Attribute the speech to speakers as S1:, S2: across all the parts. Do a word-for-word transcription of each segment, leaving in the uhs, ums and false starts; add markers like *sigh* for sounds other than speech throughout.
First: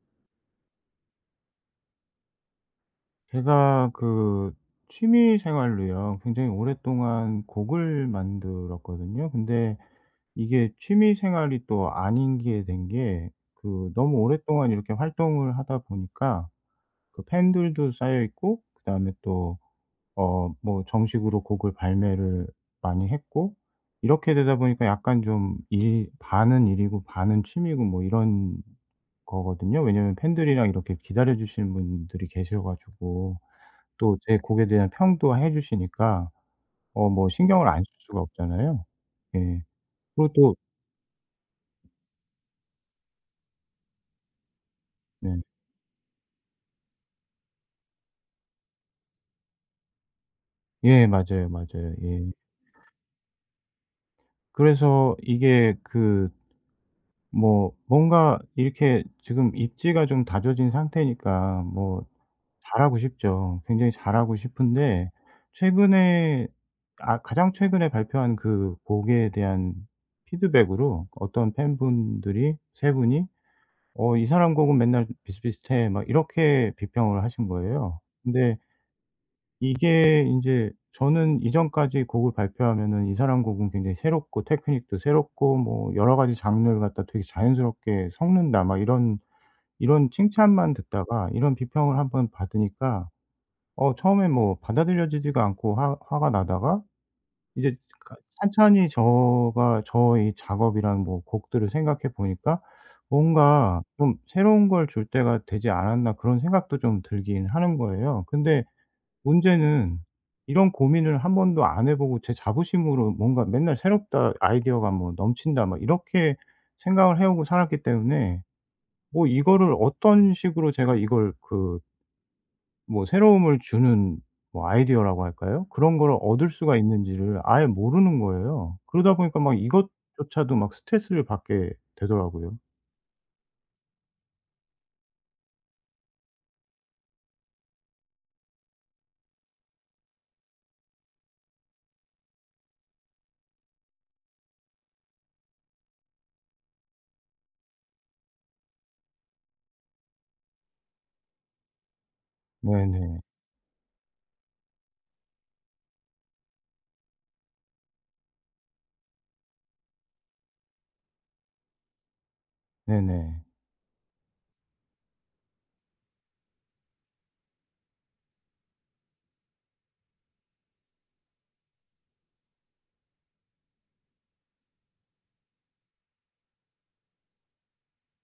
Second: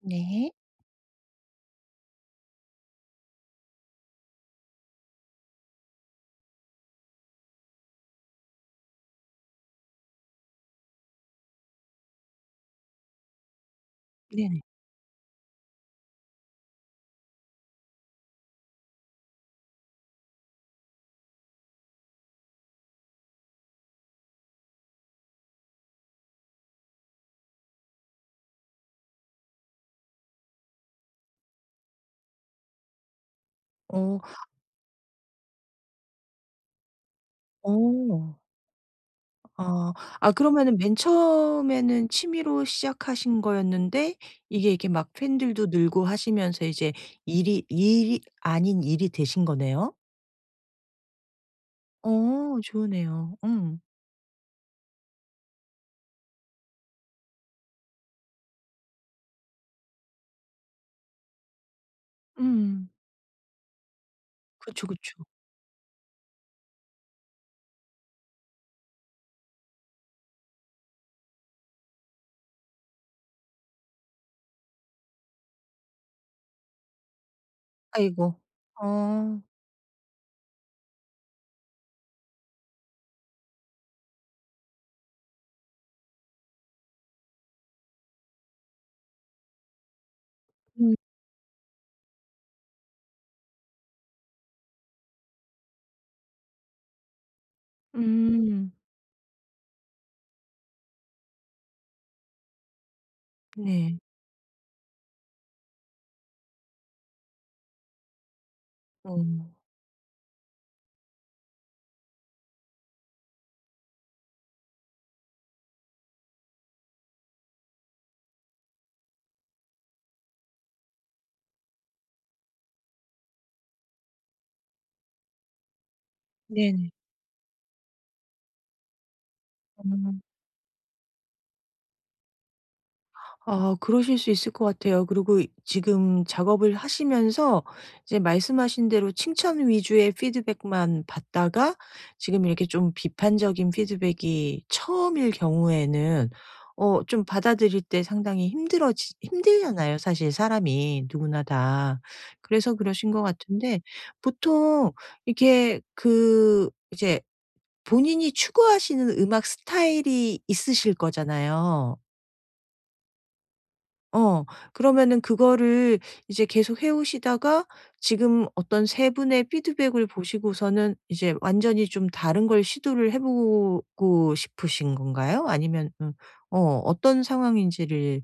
S1: 네.
S2: 제가 그 취미 생활로요. 굉장히 오랫동안 곡을 만들었거든요. 근데 이게 취미 생활이 또 아닌 게 된 게 그 너무
S1: 네네.
S2: 오랫동안 이렇게 활동을 하다 보니까 그 팬들도 쌓여 있고 그다음에 또 어 뭐 정식으로 곡을 발매를 많이 했고 이렇게 되다 보니까 약간 좀 일 반은 일이고 반은 취미고 뭐 이런 거거든요. 왜냐면 팬들이랑 이렇게 기다려 주시는 분들이 계셔 가지고. 또
S1: 어.
S2: 제 곡에 대한 평도 해 주시니까 어 뭐 신경을 안 쓸 수가
S1: 어.
S2: 없잖아요. 예.
S1: 아.
S2: 그리고
S1: 아,
S2: 또
S1: 그러면은 맨 처음에는 취미로 시작하신 거였는데 이게 이렇게 막
S2: 네.
S1: 팬들도 늘고 하시면서 이제 일이 일이 아닌 일이 되신 거네요?
S2: 예 맞아요, 맞아요. 예.
S1: 어, 좋으네요. 음.
S2: 그래서 이게 그 뭐 뭔가 이렇게 지금 입지가 좀 다져진 상태니까 뭐
S1: 음.
S2: 잘하고 싶죠. 굉장히 잘하고
S1: 그쵸,
S2: 싶은데
S1: 그쵸.
S2: 최근에, 아 가장 최근에 발표한 그 곡에 대한 피드백으로 어떤 팬분들이 세 분이 "어 이 사람 곡은 맨날 비슷비슷해." 막 이렇게 비평을 하신 거예요.
S1: 아이고.
S2: 근데
S1: 어.
S2: 이게 이제 저는 이전까지 곡을 발표하면은 이 사람 곡은 굉장히 새롭고 테크닉도 새롭고 뭐 여러 가지 장르를 갖다 되게 자연스럽게 섞는다 막 이런 이런 칭찬만
S1: 음.
S2: 듣다가 이런 비평을 한번 받으니까 어 처음에 뭐 받아들여지지가 않고 화 화가 나다가 이제 가
S1: 음.
S2: 찬찬히 저가 저의 작업이랑 뭐 곡들을 생각해 보니까 '뭔가
S1: 네.
S2: 좀 새로운 걸 줄 때가 되지 않았나.' 그런 생각도 좀 들긴 하는 거예요. 근데
S1: 어.
S2: 문제는 이런 고민을 한 번도 안 해 보고 제 자부심으로 뭔가 맨날 '새롭다. 아이디어가 뭐 넘친다.' 막 이렇게 생각을 해 오고 살았기 때문에 뭐 이거를 어떤 식으로 제가 이걸 그 뭐 새로움을 주는 뭐 아이디어라고 할까요? 그런 거를 얻을 수가
S1: 네네.
S2: 있는지를 아예 모르는 거예요. 그러다 보니까 막
S1: 어.
S2: 이것조차도 막 스트레스를 받게 되더라고요.
S1: 아, 그러실 수 있을 것 같아요. 그리고 이- 지금 작업을 하시면서 이제 말씀하신 대로 칭찬 위주의 피드백만 받다가 지금 이렇게 좀 비판적인 피드백이 처음일 경우에는 어 좀 받아들일 때 상당히 힘들어지 힘들잖아요 사실, 사람이 누구나 다. 그래서 그러신
S2: 네네.
S1: 것 같은데 보통 이게 그 이제 본인이 추구하시는 음악 스타일이 있으실 거잖아요.
S2: 네네.
S1: 어. 그러면은 그거를 이제 계속 해 오시다가 지금 어떤 세 분의 피드백을 보시고서는 이제 완전히 좀 다른 걸 시도를 해 보고 싶으신 건가요? 아니면 음 어 어떤 상황인지를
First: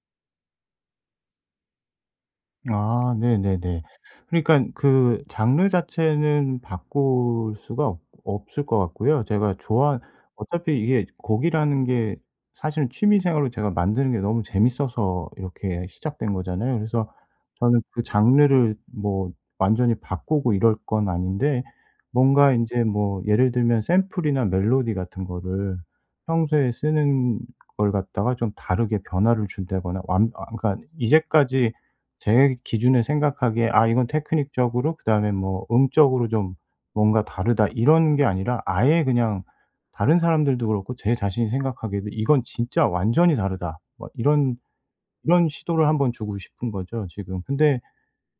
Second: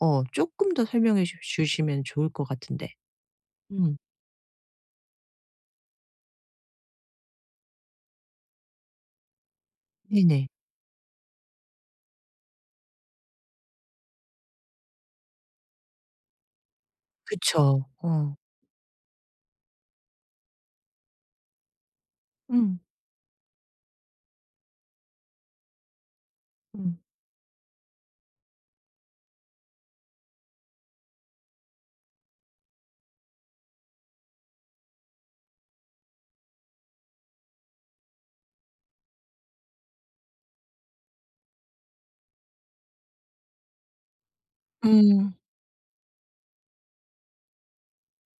S1: 어 조금 더 설명해 주 주시면 좋을 것 같은데.
S2: 아 네네네.
S1: 음.
S2: 그러니까 그 장르 자체는 바꿀 수가 없 없을 것 같고요. 제가 좋아
S1: 네네.
S2: 어차피 이게 곡이라는 게 사실은 취미 생활로 제가 만드는 게 너무 재밌어서 이렇게 시작된 거잖아요. 그래서 저는
S1: 그쵸.
S2: 그
S1: 어.
S2: 장르를 뭐 완전히 바꾸고 이럴 건 아닌데 뭔가 이
S1: 음.
S2: 제 뭐 예를 들면 샘플이나 멜로디 같은 거를 평소에
S1: 음.
S2: 쓰는 걸 갖다가 좀 다르게 변화를 준다거나, 완 아 그러니까 이제까지 제 기준에 생각하기에 '아 이건 테크닉적으로 그다음에 뭐 음적으로 좀 뭔가 다르다.' 이런 게 아니라 아예 그냥 다른 사람들도 그렇고 제 자신이 생각하기에도 '이건 진짜 완전히 다르다.' 뭐 이런
S1: 음.
S2: 이런 시도를 한번 주고 싶은 거죠 지금. 근데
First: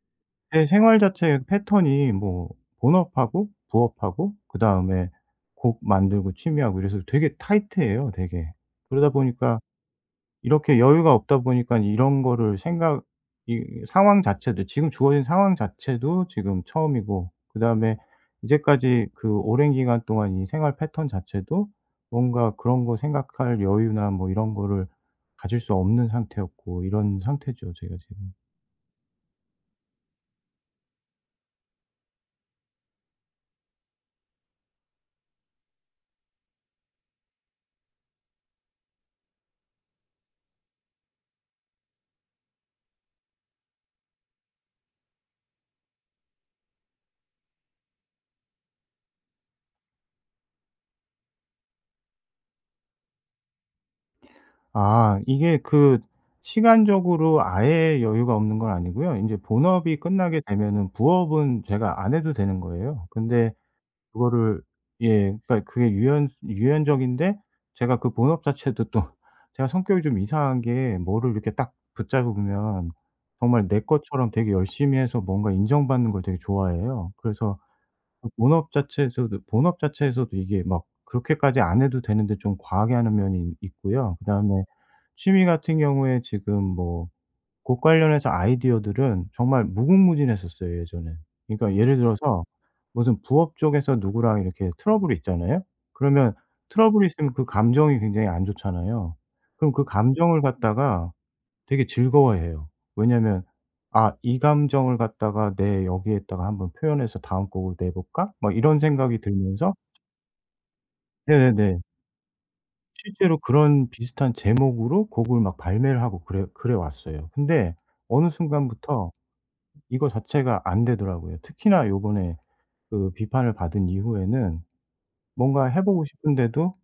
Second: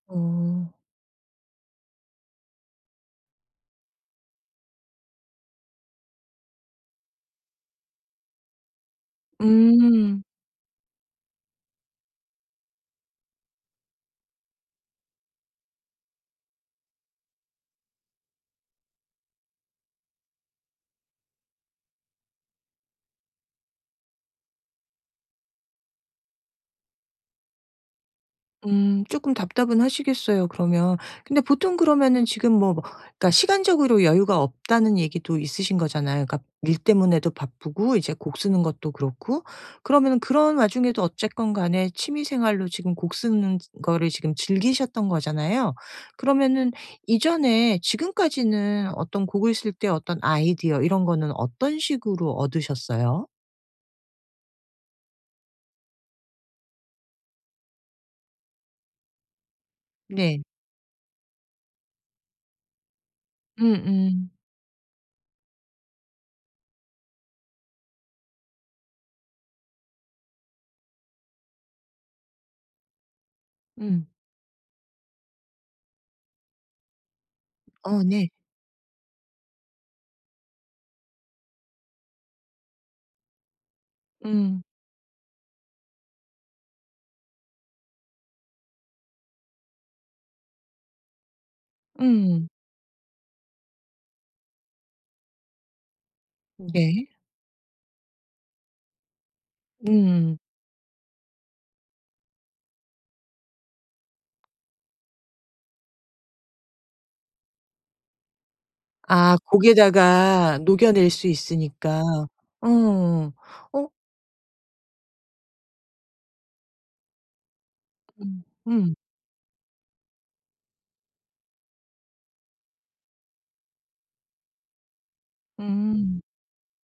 S1: 어.
S2: 제 생활 자체의 패턴이 뭐 본업하고 부업하고 그다음에 곡 만들고 취미하고 이래서 되게 타이트해요 되게. 그러다 보니까
S1: 음.
S2: 이렇게 여유가 없다 보니까, 이런 거를 생각 이 상황 자체도, 지금 주어진 상황 자체도 지금 처음이고 그다음에 이제까지 그 오랜 기간 동안 이 생활 패턴 자체도 뭔가 그런 거 생각할 여유나 뭐 이런 거를 가질 수 없는 상태였고, 이런 상태죠, 제가 지금.
S1: 음, 조금 답답은 하시겠어요 그러면. 근데 보통 그러면은 지금 뭐 뭐 그러니까 시간적으로 여유가 없다는 얘기도 있으신 거잖아요. 그러니까 일 때문에도 바쁘고 이제 곡 쓰는 것도 그렇고 그러면은 그런 와중에도 어쨌건 간에 취미 생활로 지금 곡 쓰는 거를 지금 즐기셨던 거잖아요. 그러면은 이전에 지금까지는 어떤 곡을 쓸 때 어떤 아이디어 이런 거는 어떤 식으로 얻으셨어요?
S2: 아 이게 그 시간적으로 아예 여유가 없는 건 아니고요. 인제 본업이 끝나게
S1: 네.
S2: 되면은 부업은 제가 안 해도 되는 거예요. 근데
S1: 음음. 음.
S2: 그거를 예, 그러니까 그게 유연 유연적인데 제가 그 본업 자체도 또 *laughs* 제가 성격이 좀 이상한 게 뭐를 이렇게 딱 붙잡으면 정말 내
S1: 음.
S2: 것처럼 되게 열심히 해서 뭔가 인정받는 걸 되게 좋아해요. 그래서
S1: 어
S2: 그
S1: 네.
S2: 본업 자체에서도 본업 자체에서도 이게 막 그렇게까지 안 해도 되는데 좀 과하게 하는 면이 있고요.
S1: 음.
S2: 그다음에 취미 같은 경우에 지금 뭐 곡 관련해서 아이디어들은 정말 무궁무진했었어요 예전엔. 그러니까 예를 들어서
S1: 음.
S2: 무슨 부업 쪽에서 누구랑 이렇게 트러블이 있잖아요. 그러면
S1: 네.
S2: 트러블이 있으면 그 감정이 굉장히 안 좋잖아요. 그럼 그
S1: 음.
S2: 감정을 갖다가 되게 즐거워해요. 왜냐면 '아 이 감정을 갖다가 내 여기에다가 한번 표현해서 다음 곡을 내볼까?' 막 이런 생각이
S1: 아,
S2: 들면서.
S1: 고기에다가 녹여낼 수
S2: 네네네.
S1: 있으니까. 어.
S2: 실제로 그런
S1: 어
S2: 비슷한 제목으로 곡을 막 발매를 하고 그래 그래 왔어요. 근데 어느
S1: 음. 음.
S2: 순간부터 이거 자체가 안 되더라고요. 특히나 요번에 그 비판을 받은 이후에는 뭔가 해 보고
S1: 음.
S2: 싶은데도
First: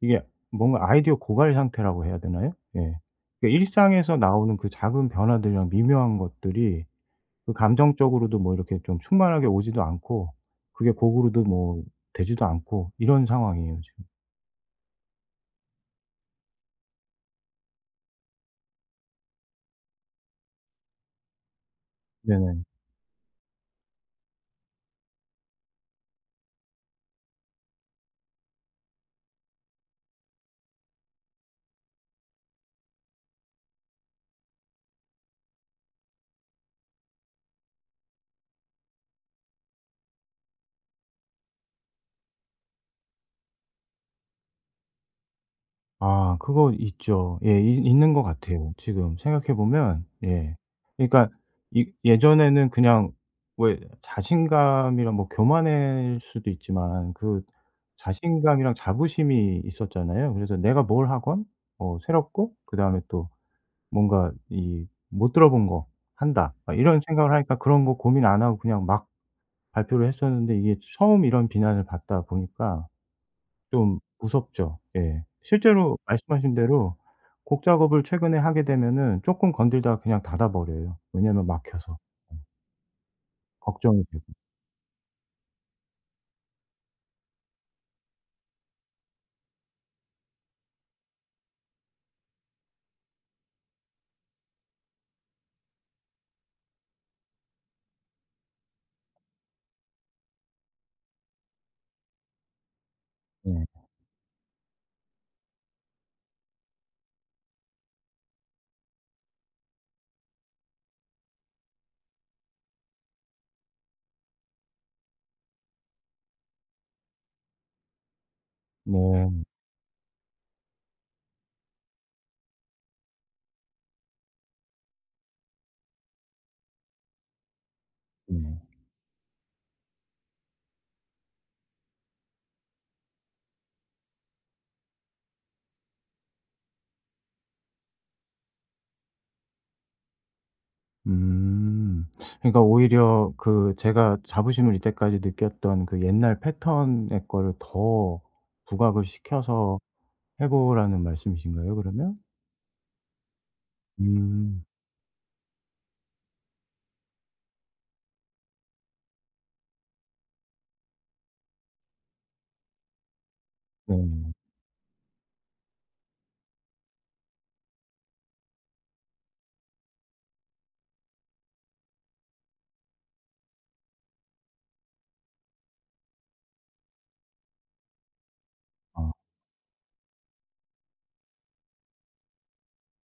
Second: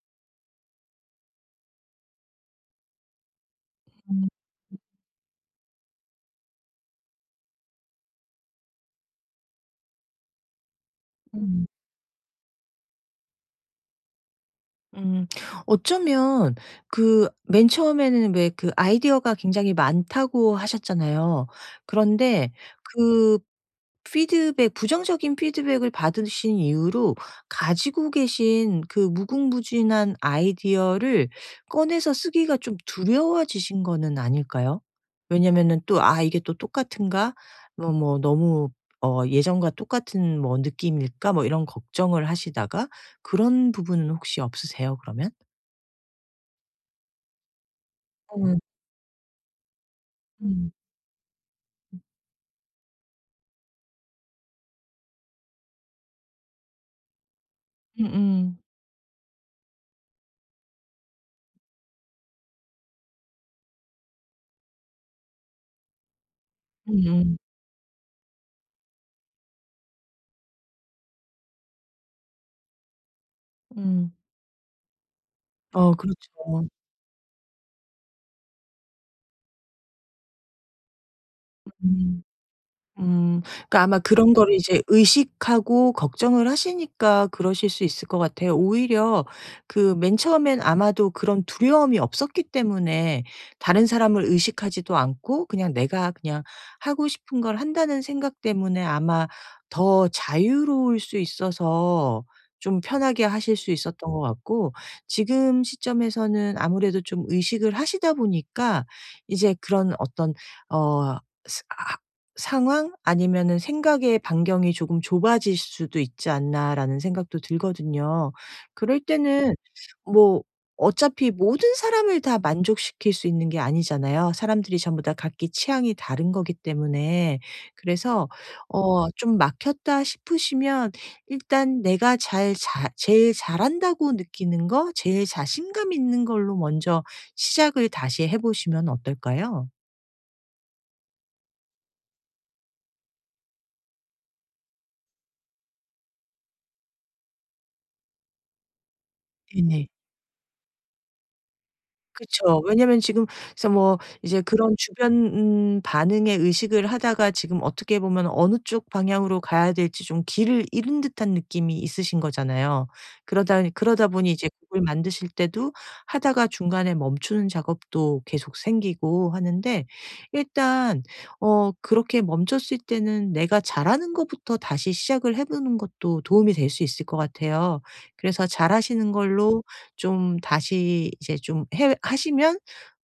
S2: 이게 뭔가 아이디어 고갈 상태라고 해야 되나요? 예. 그 일상에서
S1: 음.
S2: 나오는 그 작은 변화들이랑 미묘한 것들이 그 감정적으로도 뭐 이렇게 좀 충만하게 오지도 않고 그게 곡으로도
S1: 음.
S2: 뭐 되지도 않고, 이런 상황이에요 지금.
S1: 음. 어쩌면 그 맨 처음에는 왜 그 아이디어가 굉장히 많다고 하셨잖아요. 그런데
S2: 네네.
S1: 그 피드백, 부정적인 피드백을 받으신 이후로 가지고 계신 그 무궁무진한 아이디어를 꺼내서 쓰기가 좀 두려워지신 거는 아닐까요? 왜냐면은 또 '아, 이게 또 똑같은가? 뭐 뭐 너무 어 예전과 똑같은 뭐 느낌일까?' 뭐 이런 걱정을 하시다가 그런 부분은 혹시 없으세요 그러면?
S2: 아 그거 있죠. 예. 있 있는 것
S1: 어.
S2: 같아요 지금 생각해 보면. 예.
S1: 음.
S2: 그러니까 이 예전에는 그냥 왜 자신감이랑, 뭐 교만일 수도 있지만, 그
S1: 음음.
S2: 자신감이랑 자부심이 있었잖아요. 그래서 내가 뭘 하건 어 새롭고 그다음에 또 뭔가 이 '못 들어본 거 한다.' 막 이런 생각을
S1: 음음.
S2: 하니까 그런 거 고민 안 하고 그냥 막 발표를 했었는데, 이게 처음 이런 비난을 받다 보니까 좀
S1: 음.
S2: 무섭죠. 예.
S1: 어,
S2: 실제로 말씀하신
S1: 그렇죠.
S2: 대로 곡 작업을 최근에 하게 되면은 쪼끔 건들다가 그냥 닫아 버려요. 왜냐면 막혀서.
S1: 음.
S2: 예.
S1: 음. 그러니까 아마
S2: 걱정이 되고.
S1: 그런 거를 이제 의식하고 걱정을 하시니까 그러실 수 있을 것 같아요. 오히려 그 맨 처음엔 아마도 그런 두려움이 없었기 때문에 다른 사람을 의식하지도 않고 그냥 내가 그냥 하고 싶은 걸 한다는 생각 때문에 아마 더 자유로울 수 있어서 좀 편하게 하실
S2: 예.
S1: 수 있었던 것 같고, 지금 시점에서는 아무래도 좀 의식을 하시다 보니까 이제 그런 어떤 어 아 상황 아니면은 생각의 반경이 조금 좁아질 수도 있지 않나라는 생각도 들거든요. 그럴
S2: 네.
S1: 때는 뭐 어차피 모든 사람을 다 만족시킬 수 있는 게 아니잖아요. 사람들이 전부 다 각기 취향이 다른 거기 때문에. 그래서
S2: 네.
S1: 어 좀 막혔다 싶으시면 일단 내가 잘 자 제일 잘한다고 느끼는 거, 제일 자신감 있는 걸로 먼저 시작을 다시 해 보시면 어떨까요?
S2: 음. 그러니까 오히려 그 제가 자부심을 이때까지 느꼈던 그 옛날 패턴의 거를 더 부각을 시켜서
S1: 네네.
S2: 해 보라는 말씀이신가요, 그러면?
S1: 그쵸. 왜냐면 지금 그래서 뭐 이제
S2: 음.
S1: 그런 주변 음 반응에 의식을 하다가 지금 어떻게 보면 어느 쪽 방향으로 가야 될지 좀 길을 잃은 듯한 느낌이 있으신 거잖아요. 그러다 그러다 보니
S2: 네.
S1: 이제 곡을 만드실 때도 하다가 중간에 멈추는 작업도 계속 생기고 하는데 일단 어 그렇게 멈췄을 때는 내가 잘하는 것부터 다시 시작을 해 보는 것도 도움이 될 수 있을 것 같아요. 그래서
S2: 아.
S1: 잘하시는 걸로 좀 다시 이제 좀 해 하시면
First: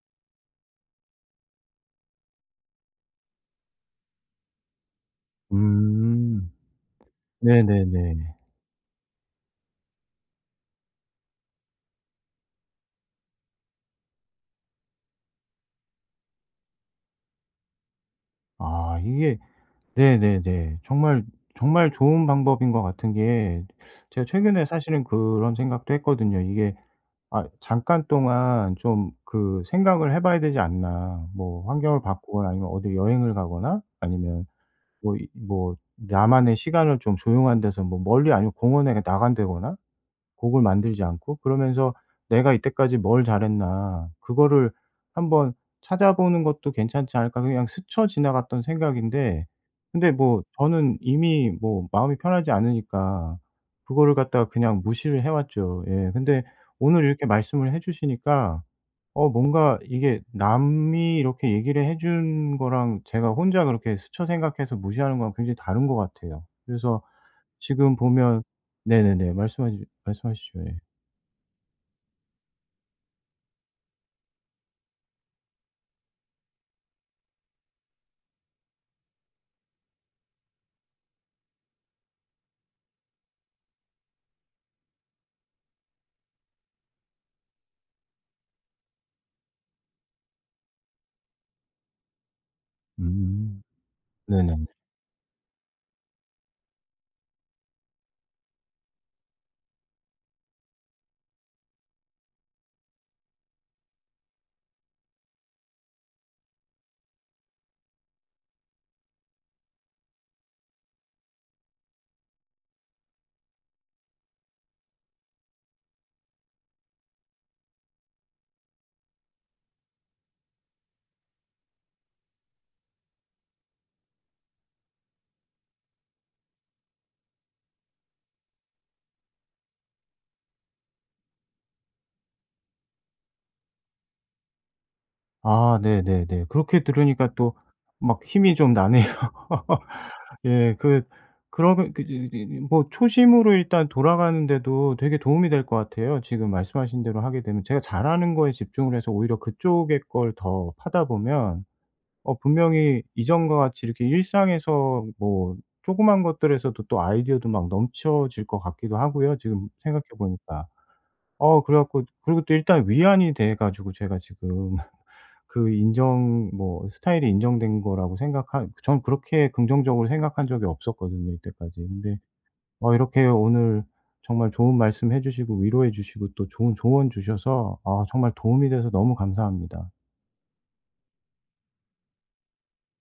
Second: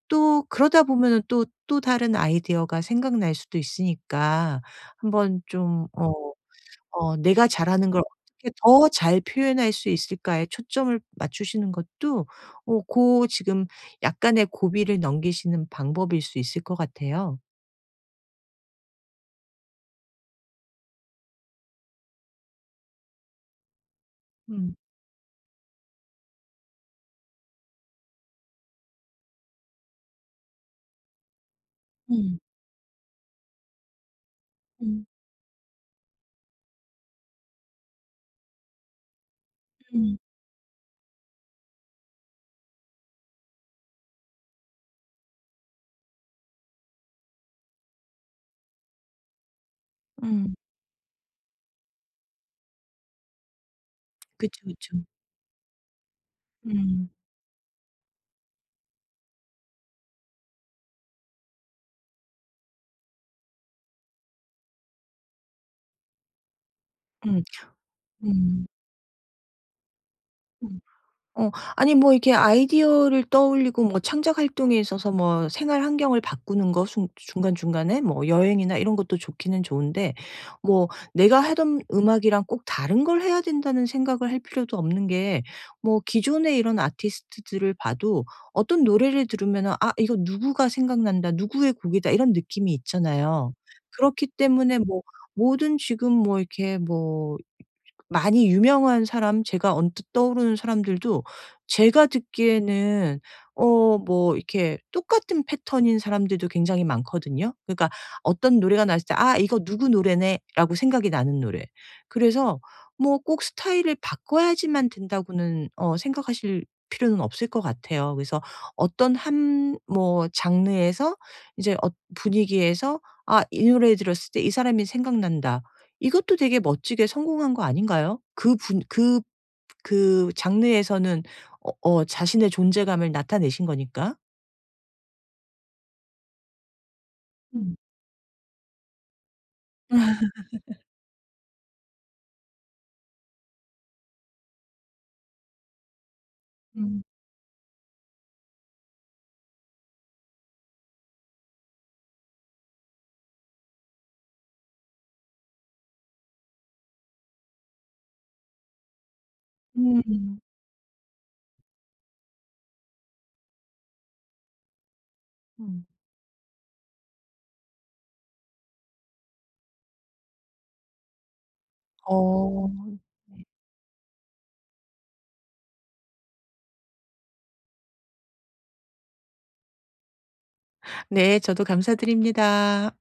S1: 또 그러다 보면은 또, 또 다른 아이디어가 생각날 수도 있으니까 한번 좀 어
S2: 음.
S1: 어 '내가 잘하는 걸
S2: 네네네.
S1: 어떻게 더 잘 표현할 수 있을까.'에 초점을 맞추시는 것도 어 고 지금 약간의 고비를 넘기시는 방법일 수 있을 것 같아요.
S2: 아 이게 네네네. 정말, 정말 좋은 방법인 것 같은 게, 제가 최근에
S1: 음.
S2: 사실은 그런 생각도 했거든요. 이게 '아 잠깐 동안 좀 그 생각을 해 봐야 되지 않나.' 뭐 환경을
S1: 음.
S2: 바꾸거나 아니면 어디 여행을 가거나 아니면
S1: 음.
S2: 뭐 이 뭐 나만의 시간을 좀 조용한 데서, 뭐 멀리 아니고 공원에 나간다거나,
S1: 음.
S2: 곡을 만들지 않고 그러면서 '내가 이때까지 뭘 잘했나.' 그거를 한번 찾아보는 것도 괜찮지 않을까, 그냥 스쳐 지나갔던 생각인데 근데 뭐
S1: 음.
S2: 저는 이미 뭐 마음이 편하지 않으니까 그거를 갖다가
S1: 그쵸,
S2: 그냥
S1: 그쵸.
S2: 무시를 해 왔죠. 예. 근데 오늘
S1: 음.
S2: 이렇게 말씀을 해 주시니까 어 뭔가 이게 남이 이렇게 얘기를 해준 거랑 제가 혼자 그렇게 스쳐 생각해서 무시하는 거랑 굉장히 다른 것 같아요. 그래서
S1: 음.
S2: 지금 보면
S1: 음.
S2: 네네네. 말씀하시 말씀하시죠. 예.
S1: 음. 어. 아니 뭐 이렇게 아이디어를 떠올리고 뭐 창작 활동에 있어서 뭐 생활 환경을 바꾸는 거 순 중간중간에 뭐 여행이나 이런 것도 좋기는 좋은데, 뭐 내가 하던 음악이랑 꼭 다른 걸 해야 된다는 생각을 할 필요도 없는 게 뭐 기존의 이런 아티스트들을 봐도 어떤 노래를 들으면 '아, 이거 누구가 생각난다. 누구의 곡이다.' 이런 느낌이 있잖아요.
S2: 음.
S1: 그렇기
S2: 네네.
S1: 때문에 뭐 모든 지금 뭐 이렇게 뭐 많이 유명한 사람, 제가 언뜻 떠오르는 사람들도 제가 듣기에는 어 뭐 이렇게 똑같은 패턴인 사람들도 굉장히 많거든요. 그러니까 어떤 노래가 나왔을 때 '아, 이거 누구 노래네.'라고 생각이 나는 노래. 그래서 뭐 꼭 스타일을 바꿔야지만 된다고는 어 생각하실 필요는 없을 것 같아요. 그래서 어떤 한 뭐 장르에서 이제 어 분위기에서 '아, 이 노래 들었을 때 이 사람이 생각난다.' 이것도 되게 멋지게 성공한 거 아닌가요? 그 분 그 그 장르에서는 어 어 자신의 존재감을 나타내신 거니까.
S2: 아 네네네. 그렇게 들으니까 또
S1: 음.
S2: 막 힘이 좀 나네요.
S1: *laughs*
S2: *laughs* 예. 그 그러면 그이이 뭐 초심으로 일단 돌아가는데도 되게 도움이 될 것 같아요. 지금 말씀하신
S1: 음.
S2: 대로 하게 되면 제가 잘하는 거에 집중을 해서 오히려 그쪽의 걸 더 파다 보면 어 분명히 이전과 같이 이렇게 일상에서 뭐 조그만 것들에서도 또 아이디어도 막 넘쳐질 것 같기도 하고요, 지금 생각해
S1: 음.
S2: 보니까. 어 그래 갖고 그리고 또 일단 위안이 돼 가지고 제가 지금 *laughs* 그
S1: 음.
S2: 인정 뭐 스타일이 인정된 거라고 생각한, 전 그렇게 긍정적으로 생각한 적이 없었거든요 이때까지. 근데
S1: 어.
S2: 어 이렇게 오늘 정말 좋은 말씀해 주시고 위로해 주시고 또 좋은 조언 주셔서 아 정말 도움이 돼서 너무 감사합니다.
S1: 네. 저도 감사드립니다.